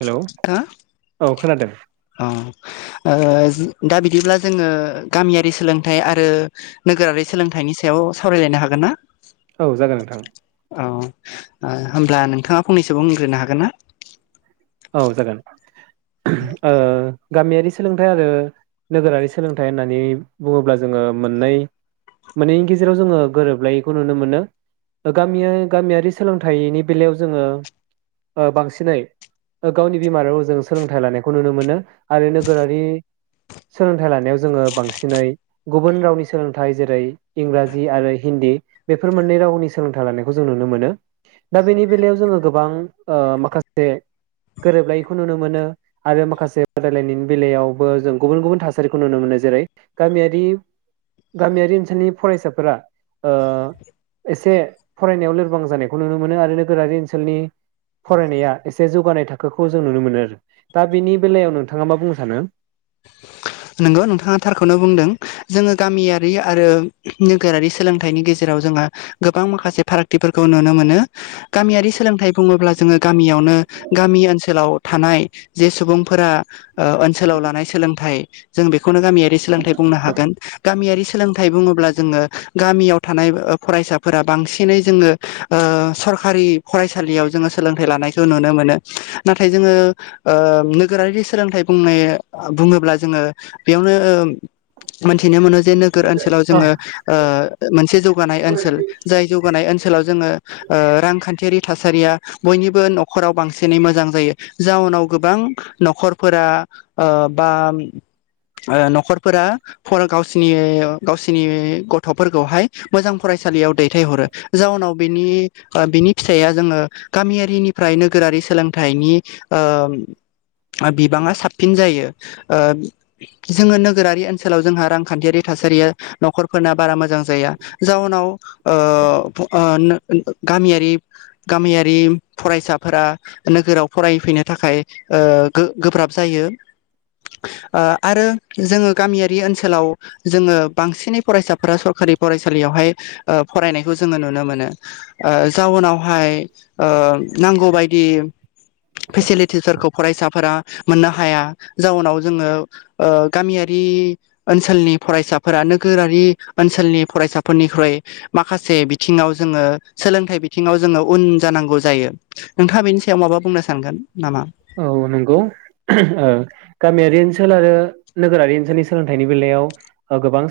Hello हो औ खोनादों? औ दा बिदिब्ला जोङो गामियारि सोलोंथाइ आरो नोगोरारि सोलोंथाइनि सायाव सावरायलायनो हागोन ना? औ जागोन नोंथां। औ ओ होमब्ला नोंथाङा फंनैसो बुंग्रोनो हागोन ना? औ जागोन। ओ गामियारि सोलोंथाइ आरो नोगोरारि सोलोंथाइ होननानै बुङोब्ला जोङो मोननै मोनैनि गेजेराव जोङो गोरोबलायैखौ नुनो मोनो। गामि गामियारि सोलोंथाइनि बेलायाव जोङो बांसिनै ओ गावनि बिमा राव जों सोलोंथाइ लानायखौ नुनो मोनो आरो नोगोरारि सोलोंथाइ लानायाव जोङो बांसिनै गुबुन रावनि सोलोंथाइ जेरै इंराजि आरो हिन्दी बेफोर मोननै रावनि सोलोंथाइ लानायखौ जों नुनो मोनो दा बेनि बेलायाव जोङो गोबां ओ माखासे गोरोबलायैखौ नुनो मोनो आरो माखासे बादायलायनायनि बेलायावबो जों गुबुन गुबुन थासारिखौ नुनो मोनो जेरै गामियारि गामियारि ओनसोलनि फरायसाफोरा ओ एसे फरायनायाव लोरबां जानायखौ नुनो मोनो आरो नोगोरारि ओनसोलनि फरायनाया एसे जौगानाय थाखाय थाखोखौ जों नुनो मोनो आरो दा बेनि बेलायाव नोंथाङा मा बुंनो सानो? नंगौ नोंथाङा थारखौनो बुंदों जोङो गामियारि आरो नोगोरारि सोलोंथाइनि गेजेराव जोंहा गोबां माखासे फारागथिफोरखौ नुनो मोनो। गामियारि सोलोंथाइ बुङोब्ला जोङो गामियावनो गामि ओनसोलाव थानाय जे सुबुंफोरा ओ ओनसोलाव लानाय सोलोंथाइ जों बेखौनो गामियारि सोलोंथाइ बुंनो हागोन गामियारि सोलोंथाइ बुङोब्ला जोङो गामियाव थानाय फरायसाफोरा बांसिनै जोङो ओह सरखारि फरायसालियाव जोङो सोलोंथाइ लानायखौ नुनो मोनो नाथाय जोङो ओह नोगोरारि सोलोंथाइ बुंनाय बुङोब्ला जोङो। बेयावनो ओह मोनथिनो मोनो जे नोगोर ओनसोलाव जोङो ओह मोनसे जौगानाय ओनसोल जाय जौगानाय ओनसोलाव जोङो ओह रांखान्थियारि थासारिया बयनिबो न'खराव बांसिनै मोजां जायो जाउनाव गोबां न'खरफोरा ओह बा ओह न'खरफोरा गावसिनि गावसिनि गथ'फोरखौहाय मोजां फरायसालियाव दैथायहरो जाउनाव बिनि ओ बिनि फिसाया जोङो गामियारिनिफ्राय नोगोरारि सोलोंथाइनि ओह बिबाङा साबसिन जायो। जोङो नोगोरारि ओनसोलाव जोंहा रांखान्थियारि थासारिया न'खरफोरना बारा मोजां जाया जााहनाव ओह ओ गामियारि गामियारि फरायसाफोरा नोगोराव फरायफैनो थाखाय ओह गोब्राब जायो आरो जोङो गामियारि ओनसोलाव जोङो बांसिनै फरायसाफोरा सरखारि फरायसालियावहाय ओ फरायनायखौ जोङो नुनो मोनो जाउनावहाय ओह नांगौ बायदि फेसिलिटिस फोरखौ फरायसाफोरा मोननो हाया जाउनाव जोङो ओह गामियारि ओनसोलनि फरायसाफोरा नोगोरारि ओनसोलनि फरायसाफोरनिख्रुइ माखासे बिथिङाव जोङो सोलोंथाइ बिथिङाव जोङो उन जानांगौ जायो। नोंथाङा बेनि सायाव माबा बुंनो स? सानगोन नामा? औ नंगौ ओह गामियारि ओनसोल आरो नोगोरारि ओनसोलनि सोलोंथाइनि बेलायाव ओ गोबां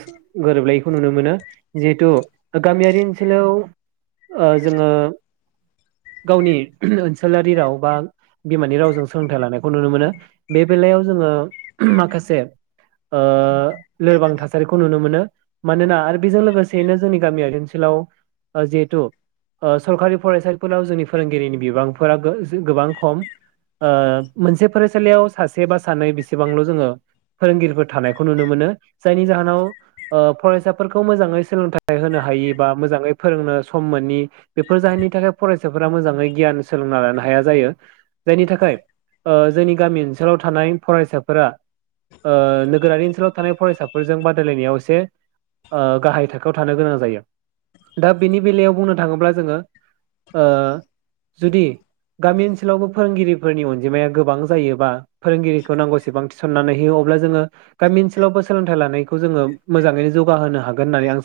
गोरोबलायैखौ नुनो मोनो। जिहेथु गामियारि ओनसोलाव ओह जोङो गावनि ओनसोलारि राव बा बिमानि राव जों सोलोंथाइ लानायखौ नुनो मोनो बे बेलायाव जोङो माखासे ओह लोरबां थासारिखौ नुनो मोनो मानोना आरो बेजों लोगोसेयैनो जोंनि गामियारि ओनसोलाव जिहेथु ओह सरखारि फरायसालिफोराव जोंनि फोरोंगिरिनि बिबांफोरा गोबां खम ओह मोनसे फरायसालियाव सासे बा सानै बिसेबांल' जोङो फोरोंगिरिफोर थानायखौ नुनो मोनो जायनि जाहोनाव ओह फरायसाफोरखौ मोजाङै सोलोंथाइ होनो हायि बा मोजाङै फोरोंनो सम मोननि बेफोर जाहोननि थाखाय फरायसाफोरा मोजाङै गियान सोलोंना लानो हाया जायो जायनि थाखाय ओह जोंनि गामि ओनसोलाव थानाय फरायसाफोरा ओह नोगोरारि ओनसोलाव थानाय फरायसाफोरजों बादायलायनायाव एसे ओह गाहाय थाखोआव थानो गोनां जायो दा बेनि बेलायाव बुंनो थाङोब्ला जोङो ओह जुदि गामि ओनसोलावबो फोरोंगिरि फोरनि अनजिमाया गोबां जायोबा फोरोंगिरिखौ नांगौसेबां थिसननानै होयो अब्ला जोङो गामि ओनसोलावबो सोलोंथाइ लानायखौ जोङो मोजाङैनो जौगाहोनो हागोन होन्नानै आं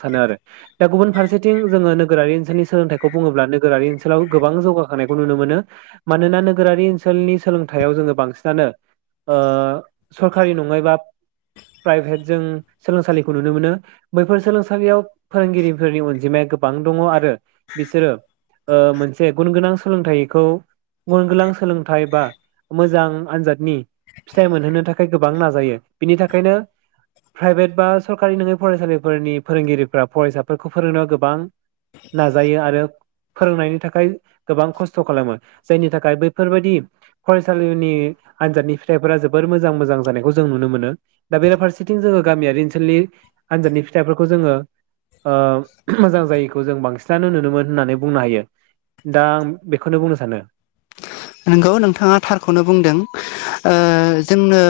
सानो ओनसोलनि सोलोंथाइयाव जोङो बांसिनानो ओह सरकारि नङायबा प्राइभेट जों सोलोंसालिखौ नुनो मोनो बैफोर सोलोंसालियाव फोरोंगिरिफोरनि अनजिमाया गोबां दङ आरो बिसोरो ओह मोनसे गुन गोनां सोलोंथाइखौ गुन गोनां सोलों बा मोजां आनजादनि फिथाइ मोनहोनो थाखाय गोबां नाजायो बिनि थाखायनो प्राइभेट बा सरकारि नङै फरायसालिफोरनि फोरोंगिरिफोरा फरायसाफोरखौ फोरोंनायाव गोबां नाजायो आरो फोरोंनायनि थाखाय गोबां खस्थ' खालामो। जायनि थाखाय बैफोरबायदि फरायसालिनि आनजादनि फिथाइफोरा जोबोर मोजां मोजां जानायखौ जों नुनो मोनो दा बेरफारसेथिं जोङो गामियारि ओनसोलनि आनजादनि फिथाइफोरखौ जोङो मोजां जायैखौ जों बांसिनानो नुनो मोन होननानै बुंनो हायो दा आं बेखौनो बुंनो सानो। नोंगौ नोंथाङा थारखौनो बुंदों। ओह जोंनो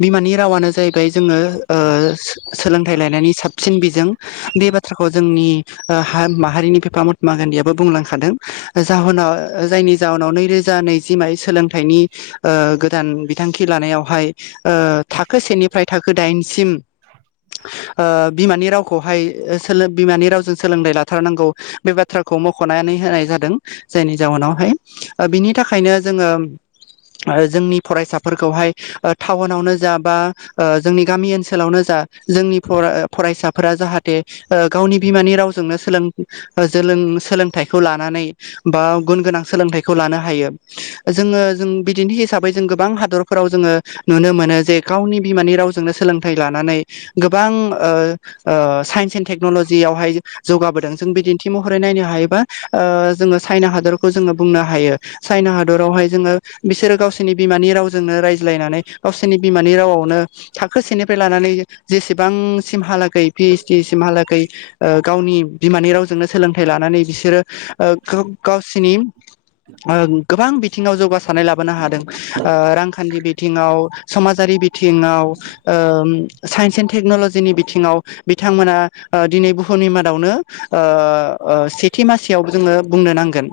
बिमानि रावानो जायैबाय जोंसोलोंथाइ लानायनि साबसिन बिजों बे बाथ्राखौ जोंनि माहारियारि बिफा महात्मा गान्धीयाबो बुंलांखादों। जायनि जाहोनाव नैरोजा म सोलोंथाइनि गोदान बिथांखि लानायावहाय थाखो सेनिफ्राय थाखो दाइनसिम बिमानि रावखौहाय बिमानि रावजों सोलोंथाइ लाथारनांगौ बे बाथ्राखौ मख'नानै होनाय जादों। जायनि जाउनावहाय बिनि थाखाय बओंखायनो जोङो जोंनि फरायसाफोरखौहाय टाउनावनो जा बा जोंनि गामि ओनसोलावनो जा जोंनि फरायसाफोरा जाहाथे गावनि बिमानि रावजोंनो सोलों सोलोंथाइखौ लानानै बा गुन गोनां सोलोंथाइखौ लानो हायो। जोङो जों बिदिनो हिसाबै जों गोबां हादरफोराव जोङो नुनो मोनो जे। गावनि बिमानि रावजोंनो सोलोंथाइ लानानै गोबां ओ ओ साइन्स एणड टेक्नलजियावहाय जौगाबोदों जों बिदिन्थि महरै नायनो हायोबा जोङो ओ चाइना हादरखौ जोङो बुंनो हायो। चाइना हादरावहाय जोङो बिसोरो गावसिनि बिमानि रावजोंनो रायज्लायनानै गावसिनि बिमानि रावावनो थाखोसेनिफ्राय लानानै जेसेबांसिमहालागै पिओइस डि सिमहाालागै ओ गावनि बिमानि रावजोंनो सोलोंथाइ लानानै बिसोरो ओ गावसिनि ओ गोबां बिथिङाव जौगासारनाय लाबोनो हादों रांखान्थि बिथिङाव समाजारि बिथिङाव ओ साइन्स एन टेक्न'लजिनि बिथिङाव बिथांमोना दिनै बुहुमनि मादावनो ओ सेथि मासियाव जोङो बुंनो नांगोन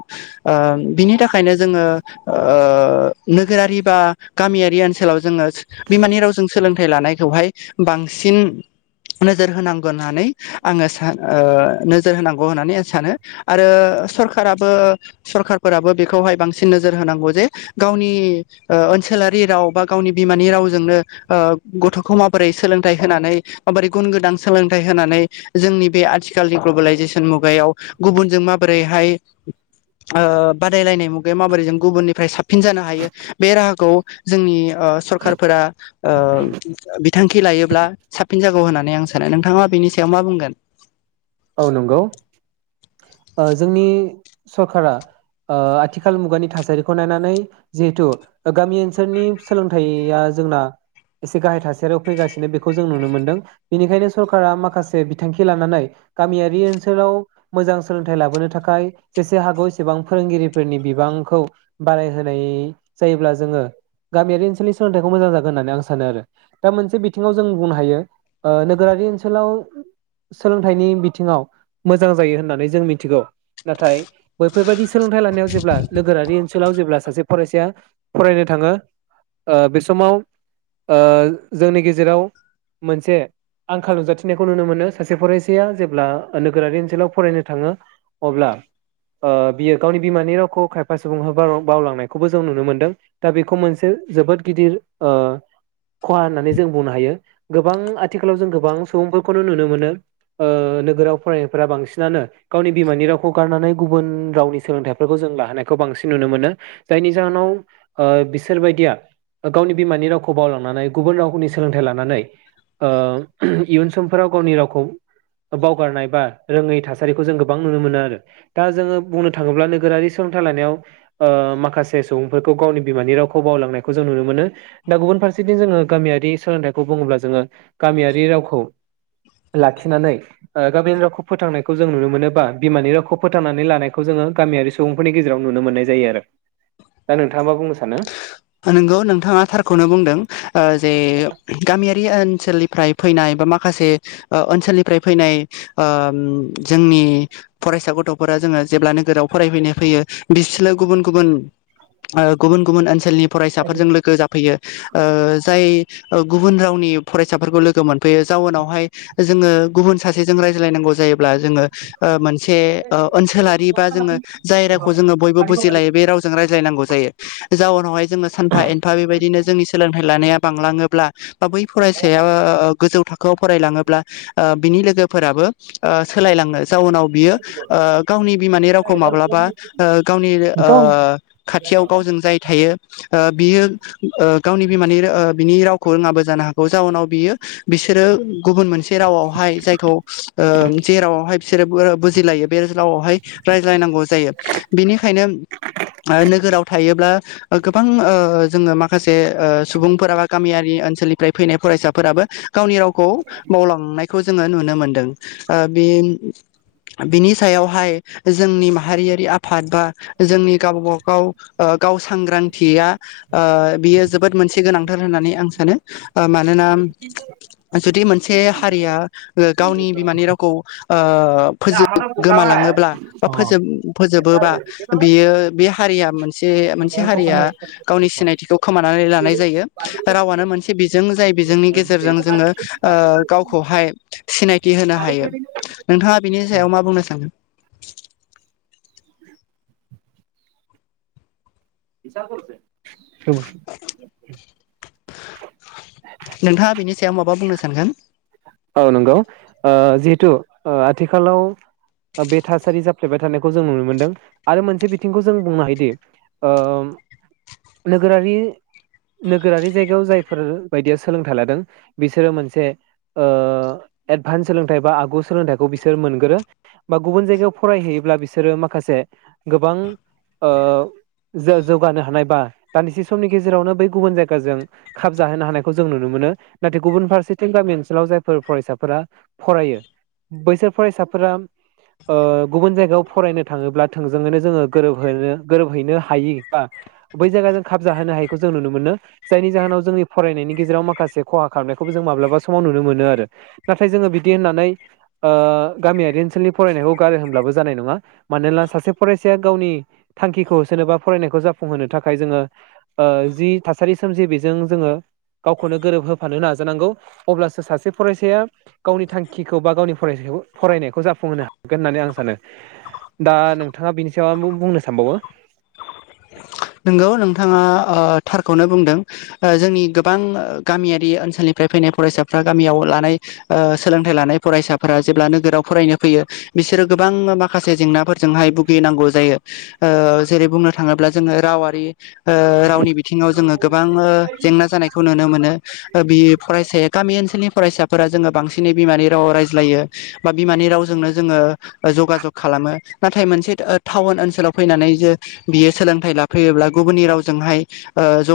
ओ। बिनि थाखायनो जोङो ओ नोगोरारि बा गामियारि ओनसोलाव जोङो बिमानि रावजों सोलोंथाइ लानायखौहाय बांसिन नोजोर होनांगौ होननानै आङो सानो ओ नोजोर होनांगौ होननानै आं सानो आरो सरखाराबो सरखार फोराबो बेखौहाय बांसिन नोजोर होनांगौ जे गावनि ओ ओनसोलारि राव बा गावनि बिमानि रावजोंनो ओ गथ'खौ माबोरै सोलोंथाइ होनानै माबोरै गुन गोनां सोलोंथाइ होनानै जोंनि बे आथिखालनि ग्लबेलाइजेसन मुगायाव गुबुनजों माबोरैहाय ओ बादायलायनाय मुगायाव माबोरै जों गुबुननिफ्राय साबसिन जानो हायो बे राहाखौ जोंनि ओ सरकारफोरा ओ बि बिद बिथांखि लायोब्ला साबसिन जागौ होननानै आं सानो नोंथाङा बेनि सायाव मा बुंगोन? औ नंगौ ओ जोंनि सरकारा आ आथिखाल मुगानि थासारिखौ नायनानै जिहेथु गामि ओनसोलनि सोलोंथाइया जोंना एसे गाहाय थासारियाव फैगासिनो बेखौ जों नुनो मोनदों बेनिखायनो सरकारा माखासे बिथांखि लानानै गामियारि ओनसोलाव मोजां सोलोंथाइ लाबोनो थाखाय जेसे हागौ एसेबां फोरोंगिरिफोरनि बिबांखौ बाराय होनाय जायोब्ला जोङो गामियारि ओनसोलनि सोलोंथाइखौ मोजां जागोन होननानै आं सानो आरो दा मोनसे बिथिङाव जों बुंनो हायो नोगोरारि ओनसोलाव सोलोंथाइनि थिङाव मोजां जायो होननानै जों मिथिगौ नाथाय बैफोरबायदि सोलोंथाइ लानायाव जेब्ला नोगोरारि ओनसोलाव जेब्ला सासे फरायसाया फरायनो थाङो ओ बे समाव ओ जोंनि गेजेराव मोनसे आंखाल नुजाथिनायखौ नुनो मोनो सासे फरायसाया जे ब्ला नोगोरारि ओनसोलाव फरायनो थाङो अब्ला आ बियो गावनि बिमानि रावखौ खायफा सुबुं बावलांनायखौबो जों नुनो मोनदों दा बेखौ मोनसे जोबोद गिदिर खहा होननानै जों बुंनो हायो गोबां आथिखालाव जों गोबां सुबुंफोरखौनो नुनो मोनो नोगोराव फरायनायफोरा बांसिनानो गावनि बिमानि रावखौ गारनानै गुबुन रावनि सोलोंथाइफोरखौ जों लाहोनायखौ बांसिन नुनो मोनो जायनि जाहोनाव बिसोरबायदिया गावनि बिमानि रावखौ बावलांनानै गुबुन रावखौनि सोलोंथाइ लानानै इयुन समफोराव गावनि रावखौ बावगारनाय बा रोङै थासारिखौ जों गोबां नुनो मोनो आरो दा जोङो बुंनो थाङोब्ला नोगोरारि सोलोंथाइ लानायाव आ माखासे सुबुंफोरखौ गावनि बिमानि रावखौ बावलांनायखौ जों नुनो मोनो दा गुबुन फारसेथिं जोङो गामियारि सोलोंथाइखौ बुङोब्ला जोङो गामियारि रावखौ लाखिनानै आ गामिनि रावखौ फोथांनायखौ जों नुनो मोनोबा बिमानि रावखौ फोथांनानै लानायखौ जोङो गामियारि सुबुंफोरनि गेजेराव नुनो मोननाय जायो आरो दा नोंथाङा मा बुंनो सानो नंगौ नोंथाङा थारखौनो बुंदों जे गामियारि ओनसोलनिफ्राय फैनाय बा माखासे ओनसोलनिफ्राय फैनाय ओम जोंनि फरायसा गथ'फोरा जोङो जेब्ला नोगोराव फरायफैनाय फैयो बिसोरो गुबुन गुबुन आ गुबुन गुबुन ओनसोलनि फरायसाफोरजों लोगो जाफैयो ओ जाय गुबुन रावनि फरायसाफोरखौ लोगो मोनफैयो जाउनावहाय जोङो गुबुन सासेजों रायज्लायनांगौ जायोब्ला जोङो ओ मोन से ओ ओनसोलारि बा जोङो जाय रावखौ जोङो बयबो बुजिलायो बे रावजों रायज्लायनांगौ जायो जाउनावहाय जों सानफा एफा बेबायदिनो जों सोलोंनाय सोलोंथाइ लानाया बांलाङोब्ला बा बै फरायसाया गोजौ थाखो खौ फरायलाङोब्ला आ बिनि लोगोफोराबो आ सोलायलाङो जाउनाव बियो आ गावनि बिमानि रावखौ माब्लाबा ओ गावनि ओ खाथियाव गावजों जाय थायो। ओ बियो ओ गावनि बिमानि बिनि रावखौ रोङाबो जानो हागौ जाउनाव बियो बिसोरो गुबुन मोनसे रावावहाय जायखौ ओ जे रावावहाय बिसोरो बुजिलायो। बे रावआव रायज्लायनांगौ जायो बेनिखायनो नोगोराव थायोब्ला गोबां ओ जोङो माखासे ओ सुबुंफोरा बा गामियारि ओनसोलनिफ्राय फैनाय फरायसाफोराबो गावनि रावखौ बावलांनाय खौ जोङ नुनो मोनदों ओ बेन बेनि सायावहाय जोंनि माहारियारि आफाद बा जोंनि गावबा गाव सांग्रांथिया आ बियो जोबोद मोनसे गोनांथार होननानै आं सानो आ मानोनाम जुदि मोनसे से हारिया [unintelligible] ओ गावनि बिमानि रावखौ ओ ओ फोजोब गोमालाङोब्ला बा फोजोब फोजोबोबा बियो बे हारिया मोनसे हारिया गावनि सिनायथिखौ खोमानानै लानाय जायो रावानो मोनसे बिजों जाय बिजोंनि गेजेरजों जोङो ओ गावखौहाय सिनायथि होनो हायो। नोंथाङा बिनि सायाव मा बुंनो सानो? [unintelligible] नोंथाङा बेनि सायाव माबा बुंनो सानगोन? औ नंगौ ओ जिहेथु ओ आथिखालाव बे थासारि जाफ्लेबाय थानायखौ जों नुनो मोनदों आरो मोनसे बिथिंखौ जों बुंनो हायोदि ओम नोगोरारि नोगोरारि जायगायाव जायफोर बायदिया सोलोंथाइ लादों बिसोरो मोनसे ओ एडभान्स सोलोंथाइ बा आगु सोलोंथाइखौ बिसोर मोनगोरो बा गुबुन जायगायाव फरायहैयोब्ला बिसोरो माखासे गोबां ओ जो -जौगानो हानाय बा दान्दिसे समनि गेजेरावनो बै गुबुन जायगाजों खाब जाहोनो हानायखौ जों नुनो मोनो। नाथाय गुबुन फारसेथिं गामि ओन [unintelligible] जायफोर फरायसाफोरा फरायो बैसोर फरायसाफोरा ओ गुबुन जायगायाव फरायनो थाङोब्ला थोंजोङैनो जोङो गोरोबहो गोरोबहैनो हायि बा बै जायगा जों खाब जाहोनो हायैखौ जों नुनो मोनो जायनि जाहोनाव जोंनि फरायनायनि गेजेराव माखासे खहा खालामनायखौ जों माब्लाबा समाव नुनो मोनो आरो नाथाय जोङो बिदि होननानै ओ गामियारि ओनसोलनि फरायनायखौ गारो होमब्लाबो जानाय नङा मानोना सासे फरायसाया गावनि थांखिखौ होसोनो बा फरायनायखौ जाफुंहोनो थाखाय जोङो ओ जि थासारि सोमजियो बेजों जोङो गावखौनो गोरोब होफानो नाजानांगौ। अब्लासो सासे फरायसाया गावनि थांखिखौ बा गावनि फरायसाखौ फरायनायखौ जाफुंहोनो हागोन होननानै आं सानो दा नोंथाङा बिनि सायाव बुं-बुंनो सानबावो नोंगौ नोंथाङा ओ थारखौनो बुंदों ओ जोंनि गोबां गामियारि ओनसोलनिफ्राय फैनाय फरायसाफ्रा गामियाव लानाय ओ सोलोंथाइ लानाय फरायसाफोरा जेब्ला नोगोराव फरायनो फैयो बिसोरो गोबां माखासे जेंनाफोरजोंहाय भुगिनांगौ जायो ओ जेरै बुंनो थाङोब्ला जोङो रावारि ओ रावनि बिथिङाव जोङो गोबांओ जेंना जानायखौ नुनो मोनो। बि फरायसाया गामि ओनसोलनि फरायसाफोरा जोङो बांसिन बिनि बिमानि रावाव रायज्लायो बा बिमानि रावजोंनो जोङो ओ जगा जग खालामो नाथाय मोनसे ओ थाउन ओनसोलाव फैनानै जे बियो सोलों लाफैयोब्ला गुबुननि रावजोंहाय ओ ज'